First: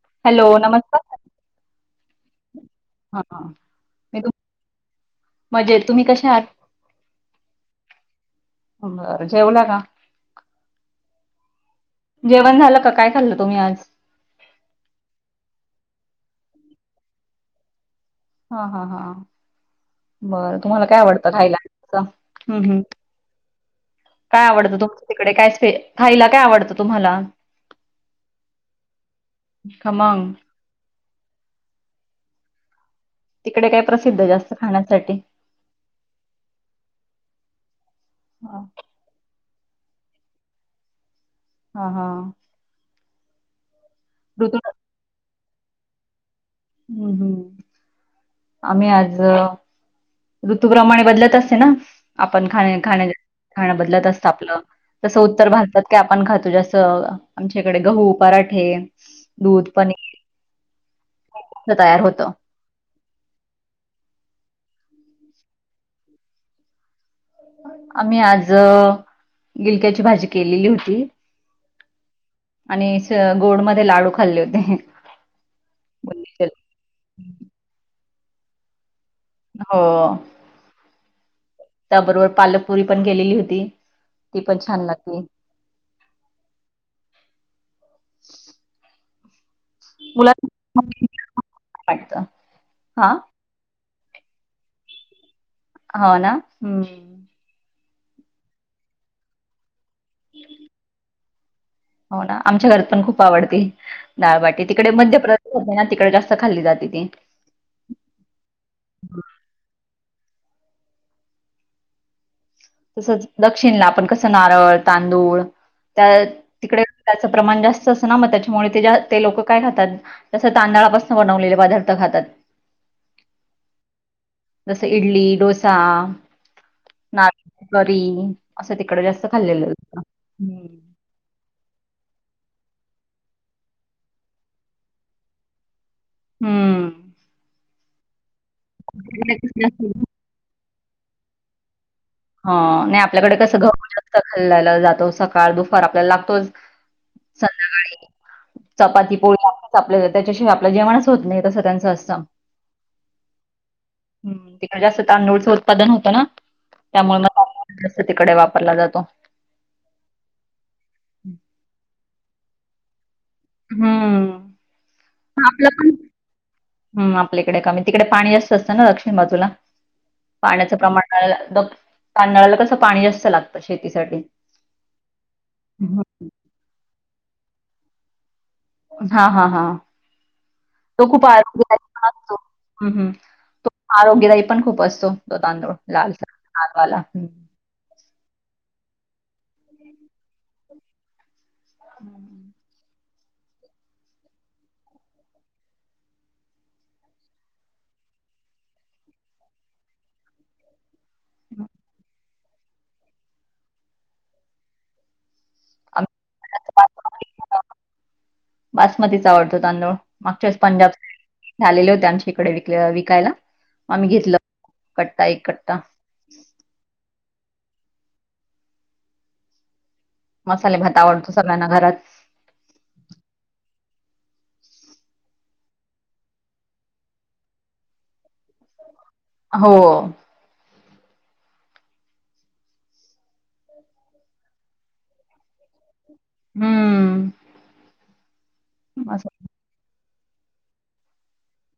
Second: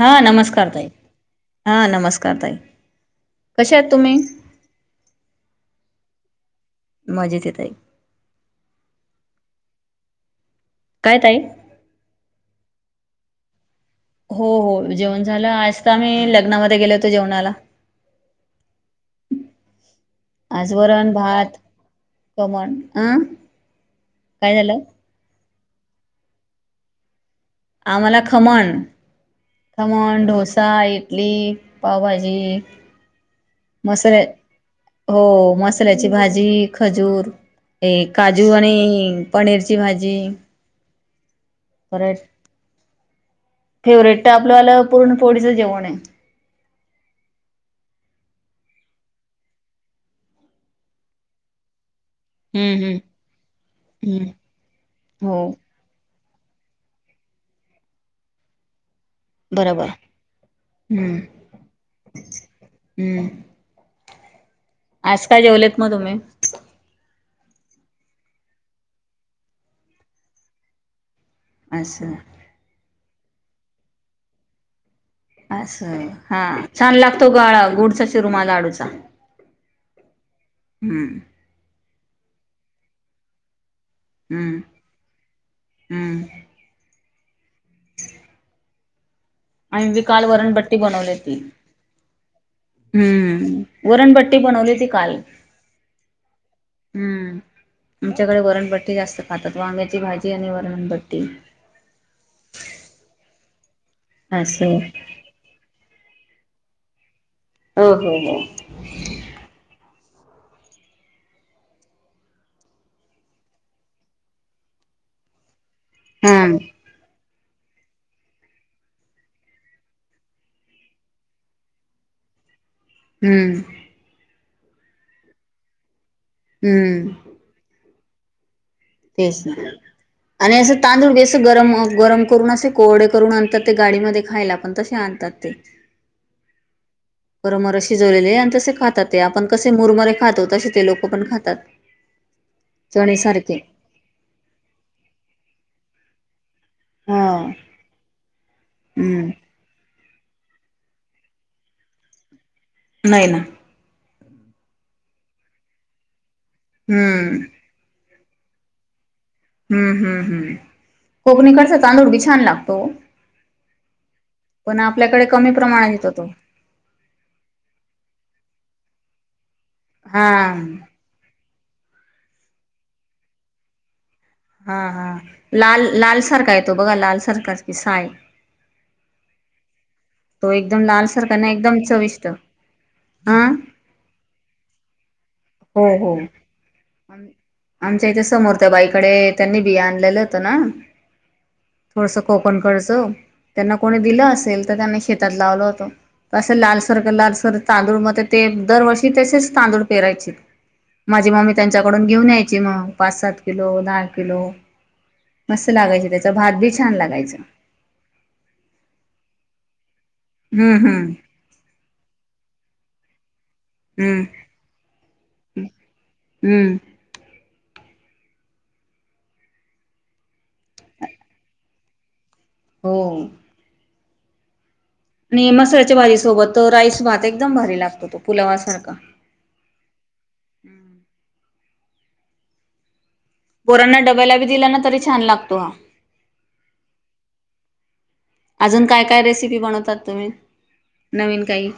हा नमस्कार ताई हा नमस्कार ताई हा हा कशा आहात तुम्ही? मजेत तुम्ही कशा आहात? मजेतयं ताई. बरं, जेवला का? काय ताई? जेवण झालं का? काय खाल्लं तुम्ही आज? हो हो, जेवण झालं, आज काय नाही लग्नामध्ये गेले होते जेवणाला. हा हा हा. बरं आज तुम्हाला काय वरण आवडतं खायला? भात [unintelligible] हम् खमण हम्. अं काय आवडतं, तुमच्या तिकडे काय स्पेश, खायला काय आवडतं तुम्हाला? आम्हाला खमण, खमण खमंग ढोसऽ सा, इडली, पावभाजी, तिकडे काय मसुर्या, प्रसिद्ध जास्त खाण्यासाठी? हो मसं मसुऱ्याची भाजी, खजूर, हे काजू हा आणि पनीरची भाजी. हा हा. परत फेवरेट तर, ऋतू आपलवालं पूरण पोळीचं जेवण आहे. हम् हम्. आम्ही आज ऋतूप्रमाणे बदलत असते ना. आपण खाणं, हम्म हम्म खाणं बदलत असत हम्म आपलं, तसं उत्तर हो भारतात ते आपण खातो जसं, आमच्याकडे गहू, पराठे दूध, बरोबर पनीर हम्म हे [inaudible] तयार होतं हम्म. आज काय जेवलेत मग तुम्ही? आम्ही आज अं, गिलक्याची भाजी केलेली होती. असं. आणि स गोडमध्ये लाडू खाल्ले होते. असं, हा बुंदीचे. छान लागतो गळा गुडचा चुरमा लाडूचा. हो. हम्म. त्याबरोबर, पालकपुरी पण केलेली होती. ती हम्म पण छान लागते. हम्म. आम्ही बी काल वरन बट्टी मुलांना बनवली. वाटतं. हां, हम्म. वरणबट्टी बनवली होती काल. हो, ना हम्म. हम्म, आमच्याकडे वरणबट्टी जास्त खातात. वांग्याची भाजी आणि वरणबट्टी. हो, ना आमच्या घरात पण खूप आवडती डाळबाटी असं तिकडे मध्य प्र ना तिकडे जास्त खाल्ली जाते ती. हो हो हो. तसंच, दक्षिणेला आपण कसं नारळ तांदूळ त्या हा तिकडे त्याचं प्रमाण जास्त असंत, ना मग त्याच्यामुळे ते ते लोक काय खातात? तसं तांदळापासून बनवलेले पदार्थ खातात. हम्म. जसं इडली, डोसा. हम्म. नारळ करी. असं तिकडे, जा तेच ना आणि असं तांदूळ बी अस गरम गरम करून असे कोरडे करून आणतात ते गाडीमध्ये खायला पण तसे आण तात ते हू परमर शिजवलेले आहे आणि तसे खातात ते तिकडे आपण कसं कसे जास्त मुरमरे खातो तसे ते लोक पण खातात हा नाही आपल्याकडे चणीसारखे कसं गहु जास्त खाल्ल्याला जातो सकाळ दुपार आपल्याला लागतोच हा. संध्याकाळी चपाती हम्म. पोळी आपल्या त्याच्याशीवाय आपलं जेवणच होत नाही तसं त्यांचं असतं नाही ना हू तिकडे जास्त तांदूळचं उत्पादन होतं ना त्यामुळे मग हम्म तांदूळ जास्त तिकडे वापरला जातो हू हू हू कोकणीकडच तांदूळ बि छान लागतो हू पण आपल्याकडे कमी प्रमाणात येतो तो हू आपल्याकडे कमी तिकडे पाणी जास्त असतं ना दक्षिण बाजूला हा पाण्याचं प्रमाण तांदळाला कसं पाणी जास्त लागतं शेतीसाठी हा हा लाल हम्म. लालसारख येतो बघा लालसारखच की साय हा हा हा तो एकदम लाल तो खूप सारखा ना एकदम [unintelligible] चविष्ट आणतो हू हू हा आरोग्यदायी पण खूप असतो तो तांदूळ हो हो. लालसा लालवाला आमच्या इथे समोर त्या बाईकडे त्यांनी बि आणलेलं होतं ना थोडस आपण करर्च त्यांना कोणी दिलं असेल तर त्यांना शेतात लावलं होत असं लालसर लालसर तांदूळ म ते दरवर्षी तसेच तांदूळ पेरायचे माझी मम्मी त्यांच्याकडून घेऊन यायची मग पाच सात किलो दहा किलो मस्त लागायच त्याचा भात बी छान लागायचा बासमतीचा आवडतो तांदूळ मागच्या वेळेस हम्म हम्म पंजाब- आलेले होते आमच्या इकडे विक विकायला आम्ही हम्म घेतलं कट्टा एक कट्टा हू मसाले भात आवडतो सगळ्यांना घरात हो आणि मसाल्याच्या भाजीसोबत राईस भात एकदम भारी लागतो तो पुलावासारखा हो पोरांना डब्याला बी दिला ना तरी छान लागतो हम्म. अजून काय काय असं रेसिपी बनवतात तुम्ही नवीन काही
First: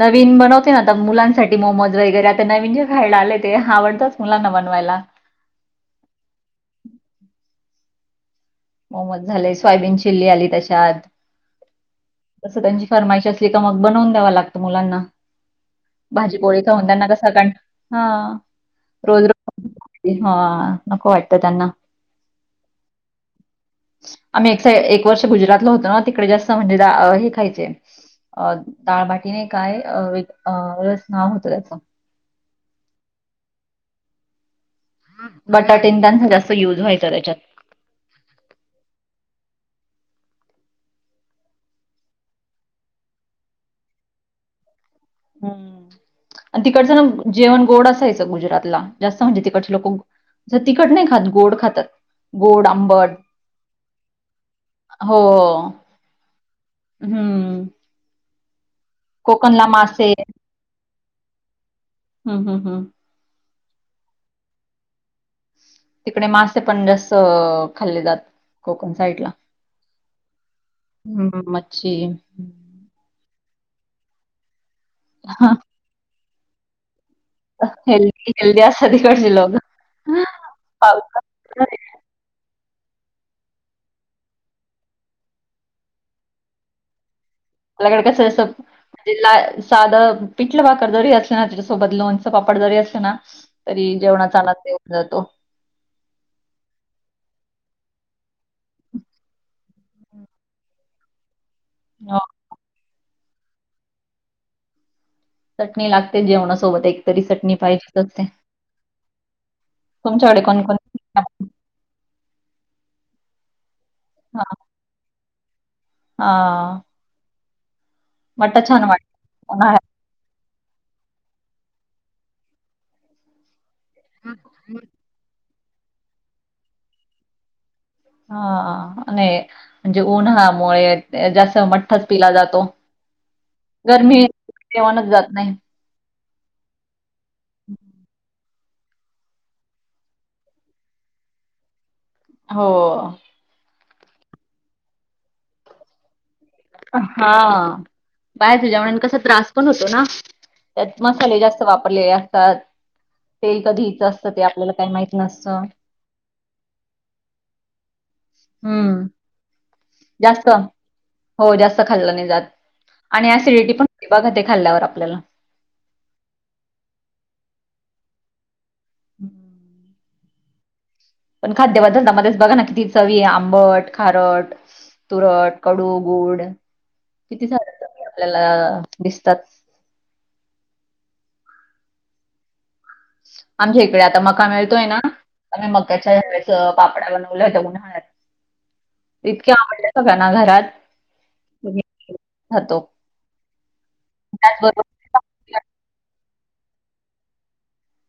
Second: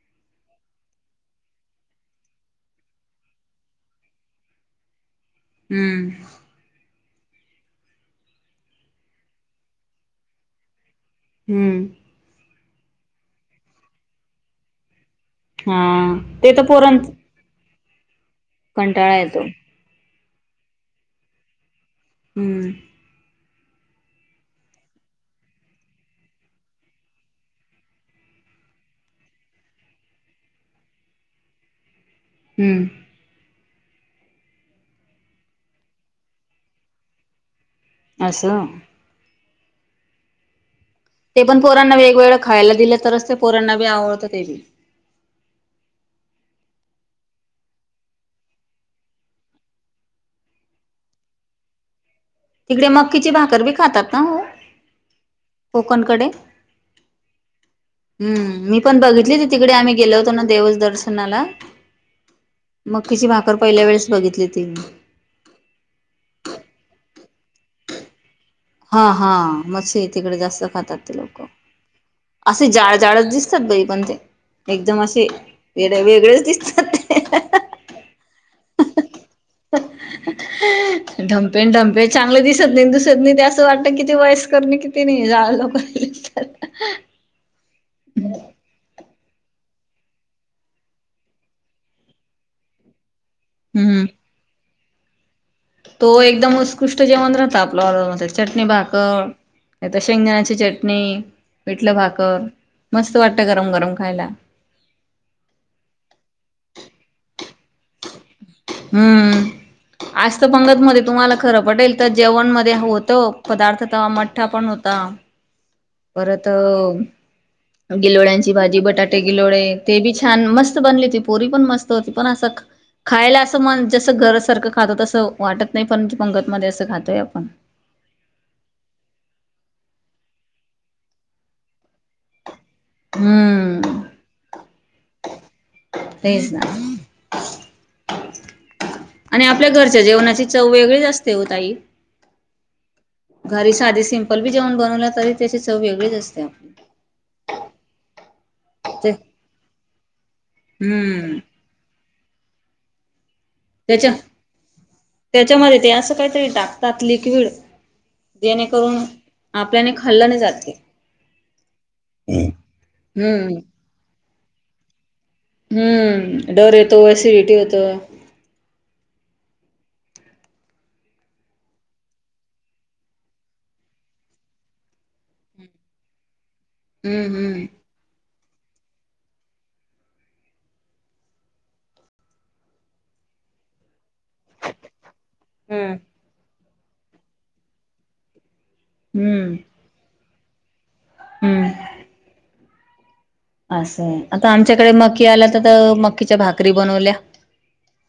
नवीन बनवते ना आता मुलांसाठी मोमोज वगैरे आता नवीन जे खायला आले ते आवडतंच मुलांना बनवायला हू मोमोज झाले सोयाबीन चिल्ली आली त्याच्यात हू तसं त्यांची फरमाईश असली का मग बनवून द्याव लागतं मुलांना हा ते भाजीपोळी तर खाउन पोरां त्यांना कसा कन ह कंटाळा येतो हा नको वाटतं त्यांना हू आम्ही एक एक वर्ष गुजरातला होतो ना तिकडे जास्त म्हणजे हे खायचे दाळबाटी नाही काय अ वेगळच नाव होतं त्याच हू बटाटे त्यांचा जास्त युज व्हायचं त्याच्यात. अस. ते पण पोरांना वेगवेगळं खायला दिलं तरच. ते पोरांना बी आवडतं ते बी. हम्म. आणि तिकडचं ना जेवण गोड असायच गुजरातला. जास्त म्हणजे तिकडचे लोक ज तिखट नाही खात. गोड खातात. गोड, तिकडे आंबट मक्कीची भाकर बी खातात ना ओ. हो. हम्म. हम्म. मी पण बघितली ती कोकणला तिकडे आम्ही मासे गेलो होतो ना देवस दर्शनाला. हम्म हम्म हम्म. मकीची भाकर पहिल्या वेळेस बघितली ती. तिकडे मासे पण जास्त खाल्ले जात. कोकण हा साईडला. हा मच्छी तिकडे जास्त खातात ते हं, लोक. मच्छी. असे जाड जाडच दिस तात बाई पण ते. एकदम असे हां, वे वेगळेच दिसतात. हेल्दी हेल्दी असतात तिकडचे लोक. डमपेन पावसाळ्यात डमपे चांगलं दिसत नाही दिसत नाही ते. असं वाटत किती वयस् करणे किती नाही. जाड लोक अपल्याकड कसं अस म्हणजे ला साधं पिठलं भाकर जरी असलना त्याच्यासोबत लोणच पापड जरी असलना. तरी हम्म जेवणा चाला तेव जातो. तो एकदम उत्कृष्ट जेवण राहत आपला न, ते चटणी भाकर. शेंगंदाणाची चटणी. पीटलं हो, भाकर. मस्त वाटत गरम गरम खायला. चटणी लागते जेवणासोबत. एकतरी चटणी पाहिजे असते. हम्म. तुमच्याकडे आसत कोणकोण पंगद मध्ये हां, तुम्हाला खरं पटेल. त जेवण मध्ये होतं. पदार्थता मठ्ठा पण होता. परत हां. गिलोळ्यांची मट्टा भाजी छान वाटतो बटाटे गिलोळे उन्हाळ्यात. ते बी छान मस्त! बली हो पोरी पण मस्त होती पण अस खायला अस म जस हं. घर सारखं खात तसं‌. वाटत नाही परंतु पंगतमध्ये असं खातोय आपण. हा आणि म्हणजे उन्हामुळे जास्त मठ्ठाच पिला जातो. ह. गरमी जेवणच जात नाही. तेच ना. [inaudible] आणि आपल्या घरच्या जेवणाची चव वेगळीच असते हो ताई. हो. घरी साधी सिम्पल बी जेवण बनवलं तरी, त्याची चव वेगळीच असते. हा. बाहेरच्या जेवनान ते कस त्रास पण होतो ना. त्यात हम्म मसाले जास्त वापरलेले असतात. तेल कधी हिचं त्याच्या, असतं ते आपल्याला काही माहित नसतं. त्याच्यामध्ये ते असं काहीतरी टाकतात लिक्विड. जेणेकरून हम्म. आपल्याने ख जास्त हो जास्त खाल्लं नाही जात. आणि हम्म ऍसिडिटी पण बघा ते खाल्ल्यावर आपल्याला. हम्म. डर येतो. एसिडिटी होतो. [inaudible] पण खाद्य पदार्थातच मध्येच बघा ना किती चवी आंबट, खारट तुरट, कडू, गुड हम्म किती हम्म सारे आपल्याला दिसतात. आमच्या इकडे आता मका मिळतोय ना, आम्ही मकाच्या [unintelligible] पापड्या बनवल्या होत्या उन्हाळ्यात इतके हम्म आवडले सगळ्यांना घरात हम्म [unintelligible] खातो असं आता त्याचबरोबर आमच्याकडे मकी आला तर तर मकीच्या भाकरी बनवल्या.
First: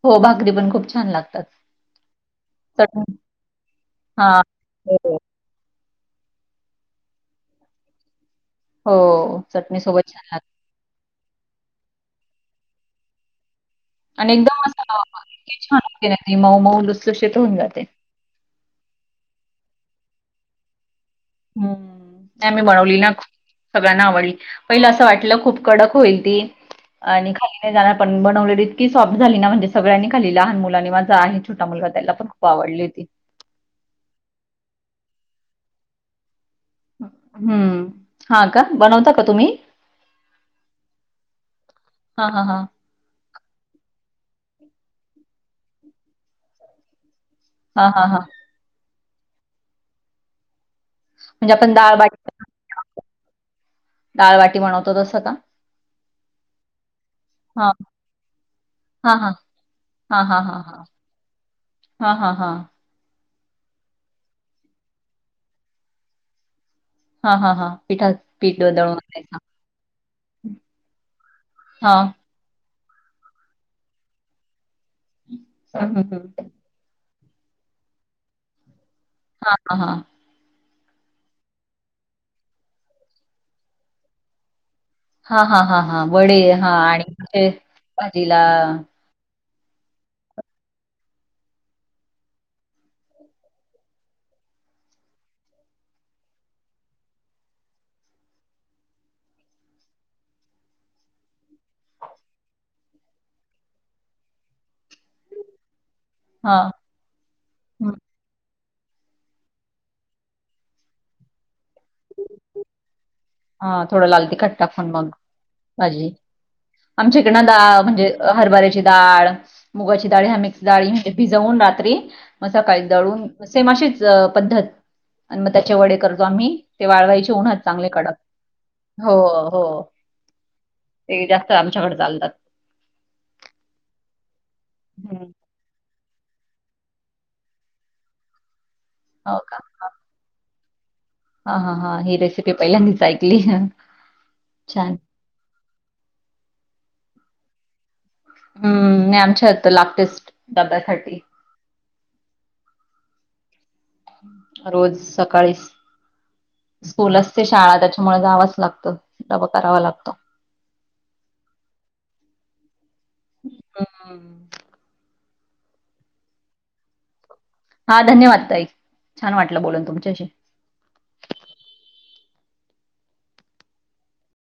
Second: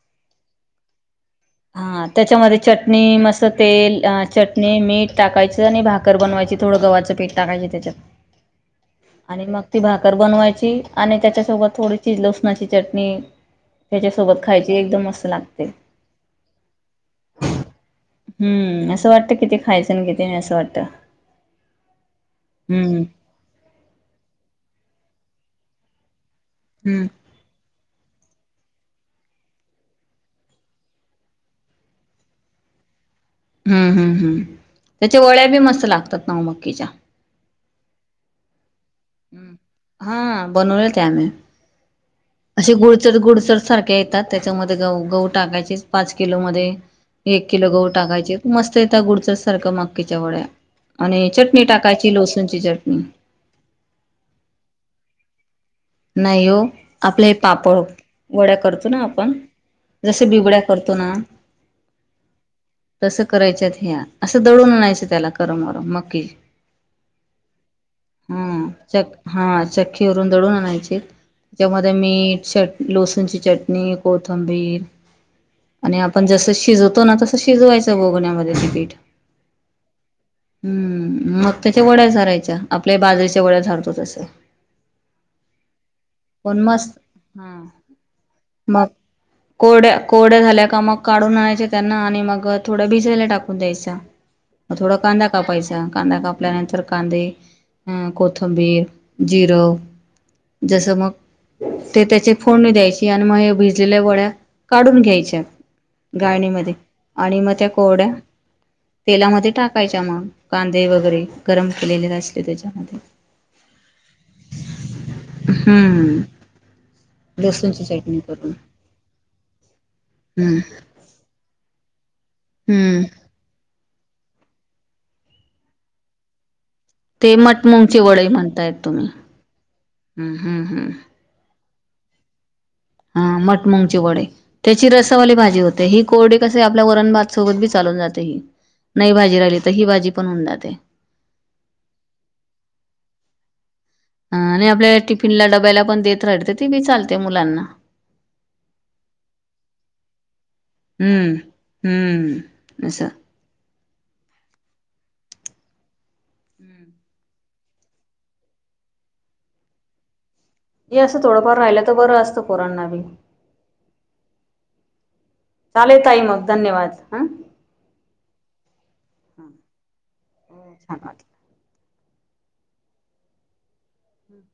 हो भाकरी पण खूप छान लागतात. हा त्याच्यामध्ये चटणी मस्त तेल टाक हां. चरणी हो. मीठ टाकायचं आणि भाक भाकर बनवायची थोडं गव्हाचं पीठ टाकायचे त्याच्यात हो. आणि मग ती चटणीसोबत भाकर छान बनवायची. आणि त्याच्यासोबत थोडीशी लसणाची चटणी त्याच्या सोबत खायची एकदम मस्त लागते. [unintelligible] मऊ मऊ लुस लुशीत होऊन जाते. हम्म असं वाटतं किती खायचं ना किती नाही असं वाटतं. हम्म आमी बनवली हम्म नाखू सगळ्यांना आवडली पहिलं असं वाटलं खूप कडक होईल ती हम्म आणि खाली [unintelligible] पण बनवलेली इतकी सॉफ्ट झाली ना म्हणजे सगळ्यांनी खाल्ली, लहान मुलांनी माझा आहे छोटा मुलगा त्याला पण खूप आवडली ती हम् हम्म हम् त्याच्या वड्या बी मस्त लागतात ना हो मक्कीच्या हम्म हा का बनवता का हम् तुम्ही? हा बनवले ते आम्ही हां, हां, हां. असे गुडचर गुडचर सारखे टाक त्याच्यामध्ये गहू, गहू टाकायचेच पाच किलो मध्ये एक किलो गहू हां, हां, हां. टाकायचे. मस्त येतं गुडचर सारखं मक्कीच्या वड्या आणि म्हणजे चटणी आपण डाळ टाकायची लोसणची चटणी डाळवाटी बनवतो तसं का नाही हो, आपले हां. पापड वड्या करतो ना हां, हां. आपण जस बिबड्या करतो ना हा हा हा तसं करायच्यात ह्या असं दळून आणयचं त्याला करमर मकी हां, हां, हां. पिठा हा पीठ दळून चक आणायचं. हा चक्की वरून दळून आणायचं. त्याच्यामध्ये हां. मीठ लोसणची चटणी कोथंबीर [unintelligible] हं, आणि हं, आपण हं. जसं शिजवतो ना तसं शिजवायचं बगवन्यामध्ये ते पीठ. हा ह हा हम्म मग त्याच्या वड्या सारायच्या आपल्या बाजरीेच्या वड्या सारतो तस हा हा हा वडे पण हा मस्त आणि म्हणे हा भाजीला मग कोरड्या कोरड्या झाल्या का मग काढून आणायच्या त्यांना आणि मग थोडं भिजायला टाकून द्यायच. मग थोडा कांदा कापायचा, कांदा कापल्यानंतर कांदे ह कोथंबीर जिर जसं मग ते त्याचे फोडणी द्यायची आणि मग ह्या भिजलेल्या वड्या काढून घ्यायच्या. हां, गायण्यामध्ये आणि मग त्या हं. कोरड्या तेलामध्ये टाकायच्या मग कांदे वगैरे गरम केलेले नसते त्याच्यामध्ये हा थोडं लाल तिखट टाकून मग भाजी. हम्म आमच्या इकडनं डाळ लसूणची म्हणजे चटणी करून हरभऱ्याची डाळ मुगाची डाळी ह्या हम्म मिक्स डाळी आहे. भिजवून रात्री मग सकाळी हम्म दळून सेम अशीच पद्धत आणि मग त्याचे वडे करतो आम्ही ते वाळवायचे उन्हात चांगले कडक म्हणता येतो. हो हो ते जास्त आमच्याकडे चालतात. हा मठ मुंग चे वडे. त्याची हं. रसावाली भाजी होते ही कोरडी कस आपल्या वरण भात सोबत बी चालून जाते ही. नाही हो भाजी राहिली तर ही भाजी पण होऊन जाते. हा -हा हा ही रेसिपी पहिल्यांदच ऐकली. अ आणि आपल्या छान. टिफिनला डबायला पण देत राहते. ती बी चालते मुलांना. हम्म नाही आमच्या यत लागतेच डाब्यासाठी. हम्म हम्म अस. रोज सकाळी स्कूल असते शाळा त्याच्यामुळे जावच लागत डबा करावा लागतो. ये अस थोडफार राहिल तर बर असत पोरना बी, हम्म चालेल ताई मग धन्यवाद! ह. हा धन्यवाद ताई. छान वाटलबोलून तुमच्याशी. ह् छान वाटल.